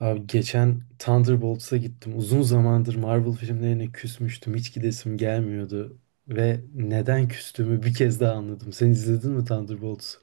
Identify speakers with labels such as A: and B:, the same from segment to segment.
A: Abi geçen Thunderbolts'a gittim. Uzun zamandır Marvel filmlerine küsmüştüm. Hiç gidesim gelmiyordu. Ve neden küstüğümü bir kez daha anladım. Sen izledin mi Thunderbolts'u?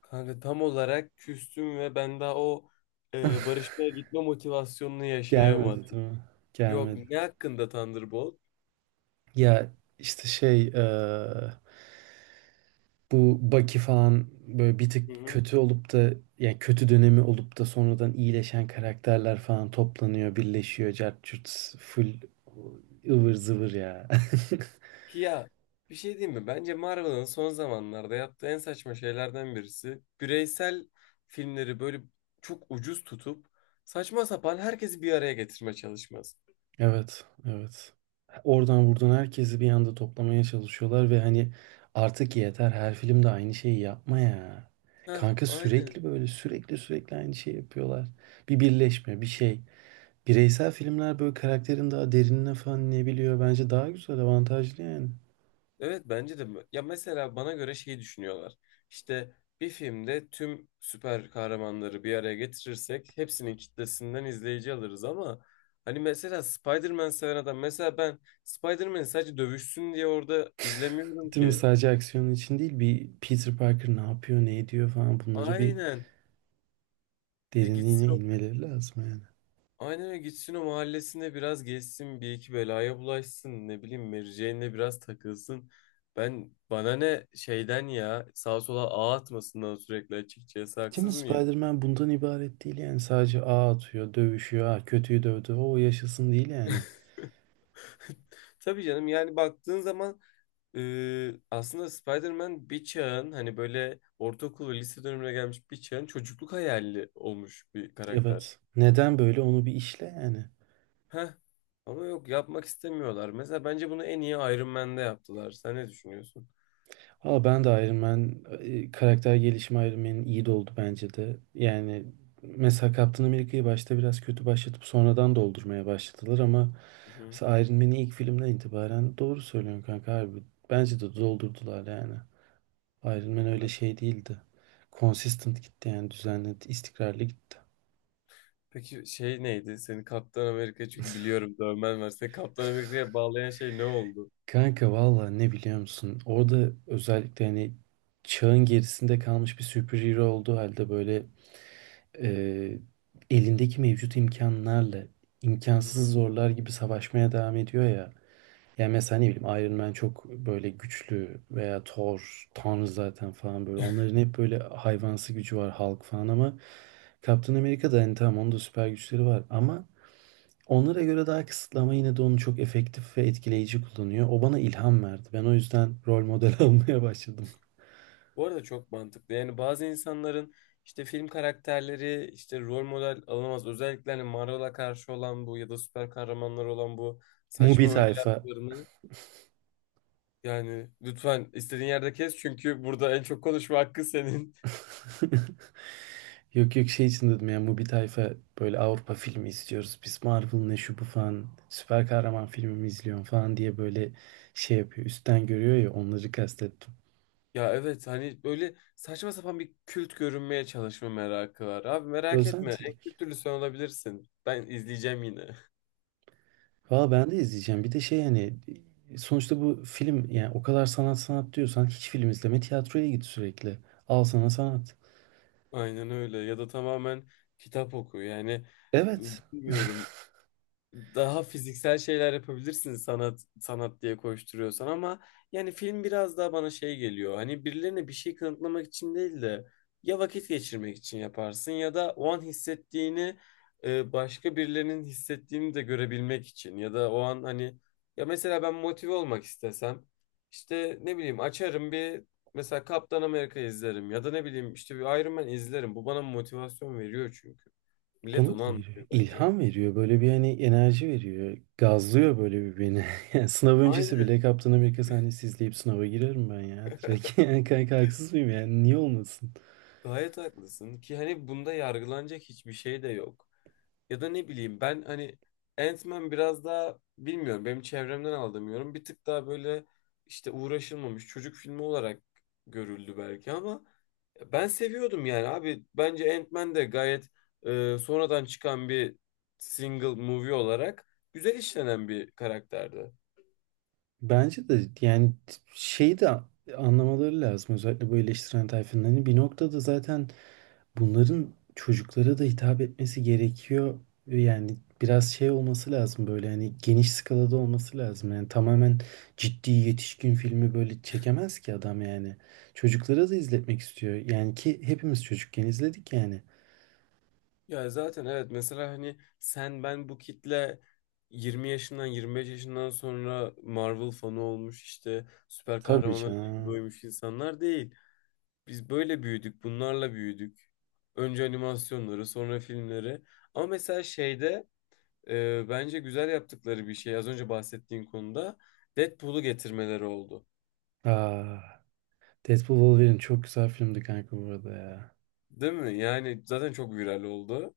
B: Kanka tam olarak küstüm ve ben daha barışmaya gitme motivasyonunu
A: Gelmedi
B: yaşayamadım.
A: değil mi?
B: Yok,
A: Gelmedi.
B: ne hakkında Thunderbolt?
A: Ya işte şey bu Bucky falan böyle bir tık
B: Hı hı.
A: kötü olup da yani kötü dönemi olup da sonradan iyileşen karakterler falan toplanıyor, birleşiyor. Cart curt full ıvır zıvır ya.
B: Ya, bir şey diyeyim mi? Bence Marvel'ın son zamanlarda yaptığı en saçma şeylerden birisi. Bireysel filmleri böyle çok ucuz tutup saçma sapan herkesi bir araya getirme çalışması.
A: Evet, evet. Oradan buradan herkesi bir anda toplamaya çalışıyorlar ve hani artık yeter her filmde aynı şeyi yapma ya.
B: Heh,
A: Kanka
B: aynen.
A: sürekli böyle sürekli sürekli aynı şeyi yapıyorlar. Bir birleşme, bir şey. Bireysel filmler böyle karakterin daha derinine falan ne biliyor. Bence daha güzel, avantajlı yani.
B: Evet, bence de ya mesela bana göre şey düşünüyorlar. İşte bir filmde tüm süper kahramanları bir araya getirirsek hepsinin kitlesinden izleyici alırız ama hani mesela Spider-Man seven adam, mesela ben Spider-Man'i sadece dövüşsün diye orada izlemiyorum
A: Değil mi?
B: ki.
A: Sadece aksiyonun için değil bir Peter Parker ne yapıyor, ne ediyor falan bunları bir
B: Aynen. Ya
A: derinliğine inmeleri lazım yani.
B: aynen öyle gitsin, o mahallesinde biraz gezsin, bir iki belaya bulaşsın, ne bileyim, Mary Jane'le biraz takılsın. Ben, bana ne şeyden, ya sağa sola ağ atmasından sürekli, açıkçası
A: Değil mi?
B: haksız mıyım?
A: Spider-Man bundan ibaret değil yani. Sadece ağ atıyor, dövüşüyor. Ha, kötüyü dövdü. O yaşasın değil yani.
B: Tabii canım, yani baktığın zaman aslında Spider-Man bir çağın, hani böyle ortaokul ve lise dönemine gelmiş bir çağın çocukluk hayali olmuş bir karakter.
A: Evet. Neden böyle onu bir işle yani.
B: Heh. Ama yok, yapmak istemiyorlar. Mesela bence bunu en iyi Iron Man'de yaptılar. Sen ne düşünüyorsun?
A: Aa ben de Iron Man karakter gelişimi Iron Man'in iyi de oldu bence de. Yani mesela Captain America'yı başta biraz kötü başlatıp sonradan doldurmaya başladılar ama
B: Hı hı.
A: mesela Iron Man'i ilk filmden itibaren doğru söylüyorsun kanka abi. Bence de doldurdular yani. Iron Man öyle
B: Evet.
A: şey değildi. Consistent gitti yani düzenli, istikrarlı gitti.
B: Peki şey neydi? Seni Kaptan Amerika, çünkü biliyorum dövmen var. Seni Kaptan Amerika'ya bağlayan şey ne oldu?
A: Kanka valla ne biliyor musun? Orada özellikle hani çağın gerisinde kalmış bir superhero olduğu halde böyle e, elindeki mevcut imkanlarla
B: Hı hı.
A: imkansız zorlar gibi savaşmaya devam ediyor ya. Yani mesela ne bileyim Iron Man çok böyle güçlü veya Thor, Tanrı zaten falan böyle. Onların hep böyle hayvansı gücü var Hulk falan ama Captain America'da hani tamam onun da süper güçleri var ama onlara göre daha kısıtlı ama yine de onu çok efektif ve etkileyici kullanıyor. O bana ilham verdi. Ben o yüzden rol model almaya başladım.
B: Bu arada çok mantıklı. Yani bazı insanların işte film karakterleri işte rol model alınamaz. Özellikle hani Marvel'a karşı olan bu ya da süper kahramanlar olan bu
A: Mubi
B: saçma
A: tayfa.
B: önyargılarını, yani lütfen istediğin yerde kes çünkü burada en çok konuşma hakkı senin.
A: Yok yok şey için dedim ya Mubi tayfa böyle Avrupa filmi istiyoruz. Biz Marvel ne şu bu falan süper kahraman filmi mi izliyorsun falan diye böyle şey yapıyor. Üstten görüyor ya onları kastettim.
B: Ya evet, hani böyle saçma sapan bir kült görünmeye çalışma merakı var. Abi merak etme, en
A: Özentilik.
B: kültürlü sen olabilirsin. Ben izleyeceğim yine.
A: Valla ben de izleyeceğim. Bir de şey hani sonuçta bu film yani o kadar sanat sanat diyorsan hiç film izleme tiyatroya git sürekli. Al sana sanat.
B: Aynen öyle, ya da tamamen kitap oku yani.
A: Evet.
B: Bilmiyorum, daha fiziksel şeyler yapabilirsin sanat sanat diye koşturuyorsan, ama yani film biraz daha bana şey geliyor. Hani birilerine bir şey kanıtlamak için değil de, ya vakit geçirmek için yaparsın, ya da o an hissettiğini başka birilerinin hissettiğini de görebilmek için, ya da o an hani, ya mesela ben motive olmak istesem işte ne bileyim açarım bir, mesela Kaptan Amerika izlerim ya da ne bileyim işte bir Iron Man izlerim. Bu bana motivasyon veriyor çünkü. Millet
A: Bana
B: onu
A: da veriyor.
B: anlıyor bence.
A: İlham veriyor. Böyle bir hani enerji veriyor. Gazlıyor böyle bir beni. Yani sınav öncesi bile
B: Aynen.
A: Kaptan Amerika sahnesi izleyip sınava girerim ben ya. Direkt yani kanka haksız mıyım yani? Niye olmasın?
B: Gayet haklısın ki hani bunda yargılanacak hiçbir şey de yok. Ya da ne bileyim, ben hani Ant-Man biraz daha, bilmiyorum, benim çevremden aldığım yorum bir tık daha böyle işte uğraşılmamış çocuk filmi olarak görüldü belki ama ben seviyordum yani. Abi bence Ant-Man de gayet sonradan çıkan bir single movie olarak güzel işlenen bir karakterdi.
A: Bence de yani şeyi de anlamaları lazım. Özellikle bu eleştiren tayfanın. Hani bir noktada zaten bunların çocuklara da hitap etmesi gerekiyor. Yani biraz şey olması lazım böyle hani geniş skalada olması lazım. Yani tamamen ciddi yetişkin filmi böyle çekemez ki adam yani. Çocuklara da izletmek istiyor. Yani ki hepimiz çocukken izledik yani.
B: Ya zaten evet, mesela hani sen, ben, bu kitle 20 yaşından 25 yaşından sonra Marvel fanı olmuş, işte süper
A: Tabii
B: kahramanlara ilgi
A: canım.
B: duymuş insanlar değil. Biz böyle büyüdük, bunlarla büyüdük. Önce animasyonları, sonra filmleri. Ama mesela şeyde, bence güzel yaptıkları bir şey, az önce bahsettiğin konuda Deadpool'u getirmeleri oldu.
A: Aa, Deadpool Wolverine çok güzel filmdi kanka bu arada ya.
B: Değil mi? Yani zaten çok viral oldu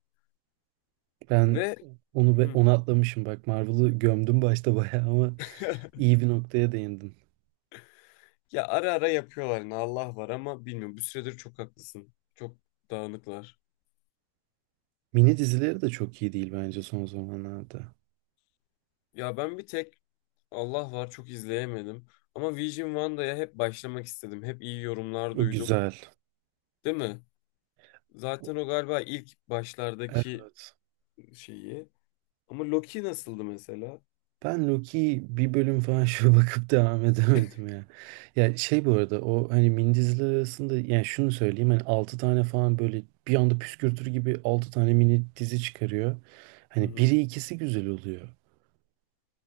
A: Ben
B: ve Hı.
A: onu atlamışım bak Marvel'ı gömdüm başta bayağı ama iyi bir noktaya değindim.
B: Ya ara ara yapıyorlar yine, Allah var, ama bilmiyorum. Bu süredir çok haklısın. Çok dağınıklar.
A: Mini dizileri de çok iyi değil bence son zamanlarda.
B: Ya ben bir tek, Allah var, çok izleyemedim. Ama Vision Vanda'ya hep başlamak istedim. Hep iyi yorumlar
A: O
B: duydum.
A: güzel.
B: Değil mi? Zaten o galiba ilk başlardaki
A: Evet.
B: şeyi. Ama Loki nasıldı mesela?
A: Ben Loki'yi bir bölüm falan şöyle bakıp devam edemedim ya. Ya şey bu arada o hani mindizler arasında yani şunu söyleyeyim hani 6 tane falan böyle bir anda püskürtür gibi 6 tane mini dizi çıkarıyor.
B: Hı
A: Hani
B: hı.
A: biri ikisi güzel oluyor.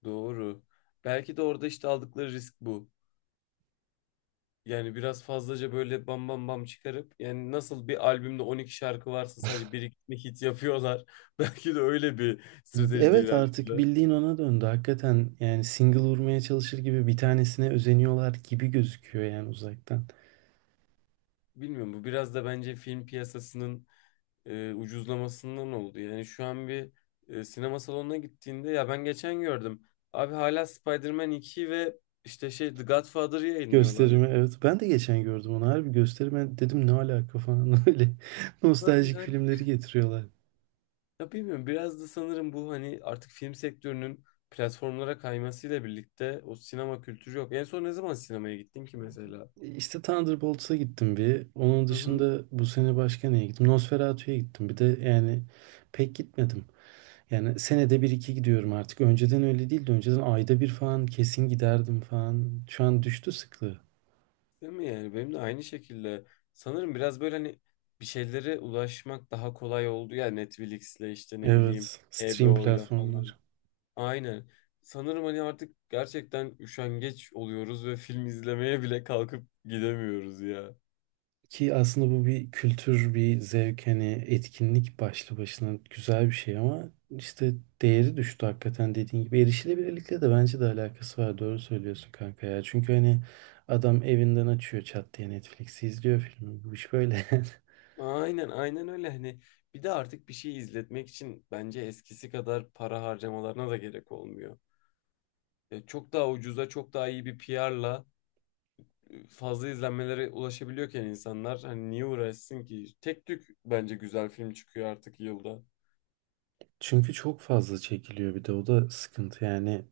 B: Doğru. Belki de orada işte aldıkları risk bu. Yani biraz fazlaca böyle bam bam bam çıkarıp, yani nasıl bir albümde 12 şarkı varsa sadece bir iki hit yapıyorlar. Belki de öyle bir stratejide
A: Evet artık
B: ilerlediler.
A: bildiğin ona döndü. Hakikaten yani single vurmaya çalışır gibi bir tanesine özeniyorlar gibi gözüküyor yani uzaktan.
B: Bilmiyorum, bu biraz da bence film piyasasının ucuzlamasından oldu. Yani şu an bir, sinema salonuna gittiğinde, ya ben geçen gördüm. Abi hala Spider-Man 2 ve işte şey The Godfather'ı yayınlıyorlar.
A: Gösterimi evet. Ben de geçen gördüm onu. Harbi gösterime dedim ne alaka falan öyle.
B: Ha,
A: Nostaljik
B: yani,
A: filmleri getiriyorlar.
B: ya bilmiyorum, biraz da sanırım bu hani artık film sektörünün platformlara kaymasıyla birlikte o sinema kültürü yok. En son ne zaman sinemaya gittin ki mesela?
A: İşte Thunderbolts'a gittim bir. Onun
B: Hı hı.
A: dışında bu sene başka neye gittim? Nosferatu'ya gittim. Bir de yani pek gitmedim. Yani senede bir iki gidiyorum artık. Önceden öyle değildi. Önceden ayda bir falan kesin giderdim falan. Şu an düştü sıklığı.
B: Değil mi, yani benim de aynı şekilde, sanırım biraz böyle hani bir şeylere ulaşmak daha kolay oldu ya, Netflix'le işte ne bileyim
A: Evet. Stream
B: HBO'yla
A: platformları.
B: falan. Aynen. Sanırım hani artık gerçekten üşengeç oluyoruz ve film izlemeye bile kalkıp gidemiyoruz ya.
A: Ki aslında bu bir kültür, bir zevk, hani etkinlik başlı başına güzel bir şey ama işte değeri düştü hakikaten dediğin gibi. Erişilebilirlikle de bence de alakası var. Doğru söylüyorsun kanka ya. Çünkü hani adam evinden açıyor çat diye Netflix'i izliyor filmi. Bu iş böyle.
B: Aynen, aynen, öyle hani, bir de artık bir şey izletmek için bence eskisi kadar para harcamalarına da gerek olmuyor. Çok daha ucuza, çok daha iyi bir PR'la fazla izlenmelere ulaşabiliyorken insanlar hani niye uğraşsın ki? Tek tük bence güzel film çıkıyor artık yılda.
A: Çünkü çok fazla çekiliyor bir de o da sıkıntı yani.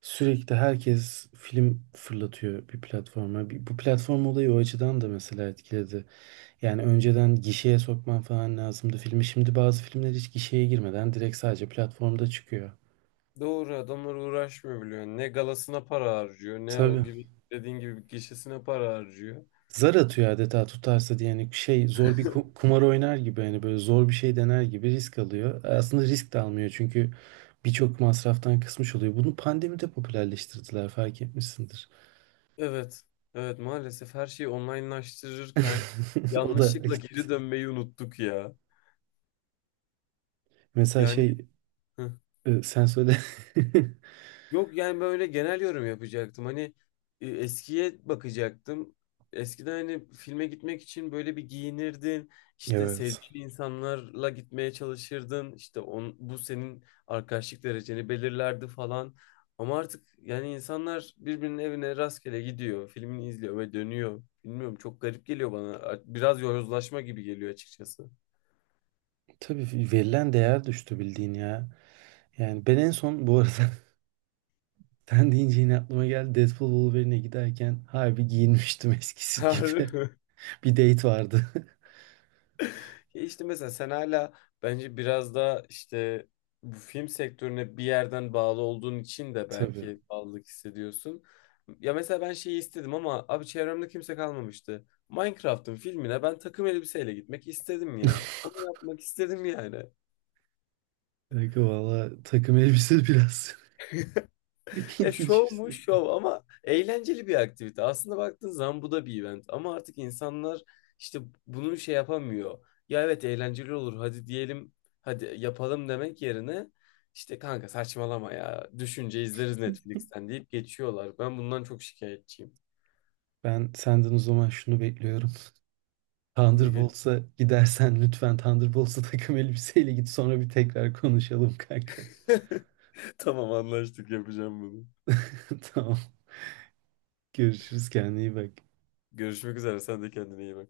A: Sürekli herkes film fırlatıyor bir platforma. Bu platform olayı o açıdan da mesela etkiledi. Yani önceden gişeye sokman falan lazımdı filmi. Şimdi bazı filmler hiç gişeye girmeden direkt sadece platformda çıkıyor.
B: Doğru, adamlar uğraşmıyor biliyor. Ne galasına para harcıyor, ne o
A: Tabii.
B: gibi dediğin gibi gişesine para harcıyor.
A: Zar atıyor adeta tutarsa diye yani şey zor kumar oynar gibi hani böyle zor bir şey dener gibi risk alıyor. Aslında risk de almıyor çünkü birçok masraftan kısmış oluyor. Bunu pandemide popülerleştirdiler fark etmişsindir.
B: Evet, evet, maalesef her şeyi onlinelaştırırken
A: O da
B: yanlışlıkla geri
A: gitti.
B: dönmeyi unuttuk ya.
A: Mesela
B: Yani
A: şey sen söyle.
B: yok yani böyle genel yorum yapacaktım. Hani eskiye bakacaktım. Eskiden hani filme gitmek için böyle bir giyinirdin. İşte
A: Evet.
B: sevdiğin insanlarla gitmeye çalışırdın. İşte bu senin arkadaşlık dereceni belirlerdi falan. Ama artık yani insanlar birbirinin evine rastgele gidiyor. Filmini izliyor ve dönüyor. Bilmiyorum, çok garip geliyor bana. Biraz yozlaşma gibi geliyor açıkçası.
A: Tabii verilen değer düştü bildiğin ya. Yani ben en son bu arada sen deyince yine aklıma geldi. Deadpool Wolverine'e giderken harbi giyinmiştim eskisi
B: Harbi
A: gibi.
B: mi?
A: Bir date vardı.
B: Ya işte mesela sen hala, bence biraz da işte bu film sektörüne bir yerden bağlı olduğun için de
A: Tabii.
B: belki bağlılık hissediyorsun. Ya mesela ben şeyi istedim ama abi çevremde kimse kalmamıştı. Minecraft'ın filmine ben takım elbiseyle gitmek istedim ya. Onu yapmak istedim yani.
A: Kanka valla takım elbise biraz
B: E,
A: ilginç
B: şov
A: bir
B: mu
A: takım.
B: şov, ama eğlenceli bir aktivite. Aslında baktığın zaman bu da bir event ama artık insanlar işte bunu şey yapamıyor. Ya evet, eğlenceli olur hadi diyelim, hadi yapalım demek yerine işte, kanka saçmalama ya, düşünce izleriz Netflix'ten deyip geçiyorlar. Ben bundan çok şikayetçiyim.
A: Ben senden o zaman şunu bekliyorum.
B: Ne gel-
A: Thunderbolts'a gidersen lütfen Thunderbolts'a takım elbiseyle git sonra bir tekrar konuşalım kanka.
B: Tamam, anlaştık, yapacağım bunu.
A: Tamam. Görüşürüz kendine iyi bak.
B: Görüşmek üzere, sen de kendine iyi bak.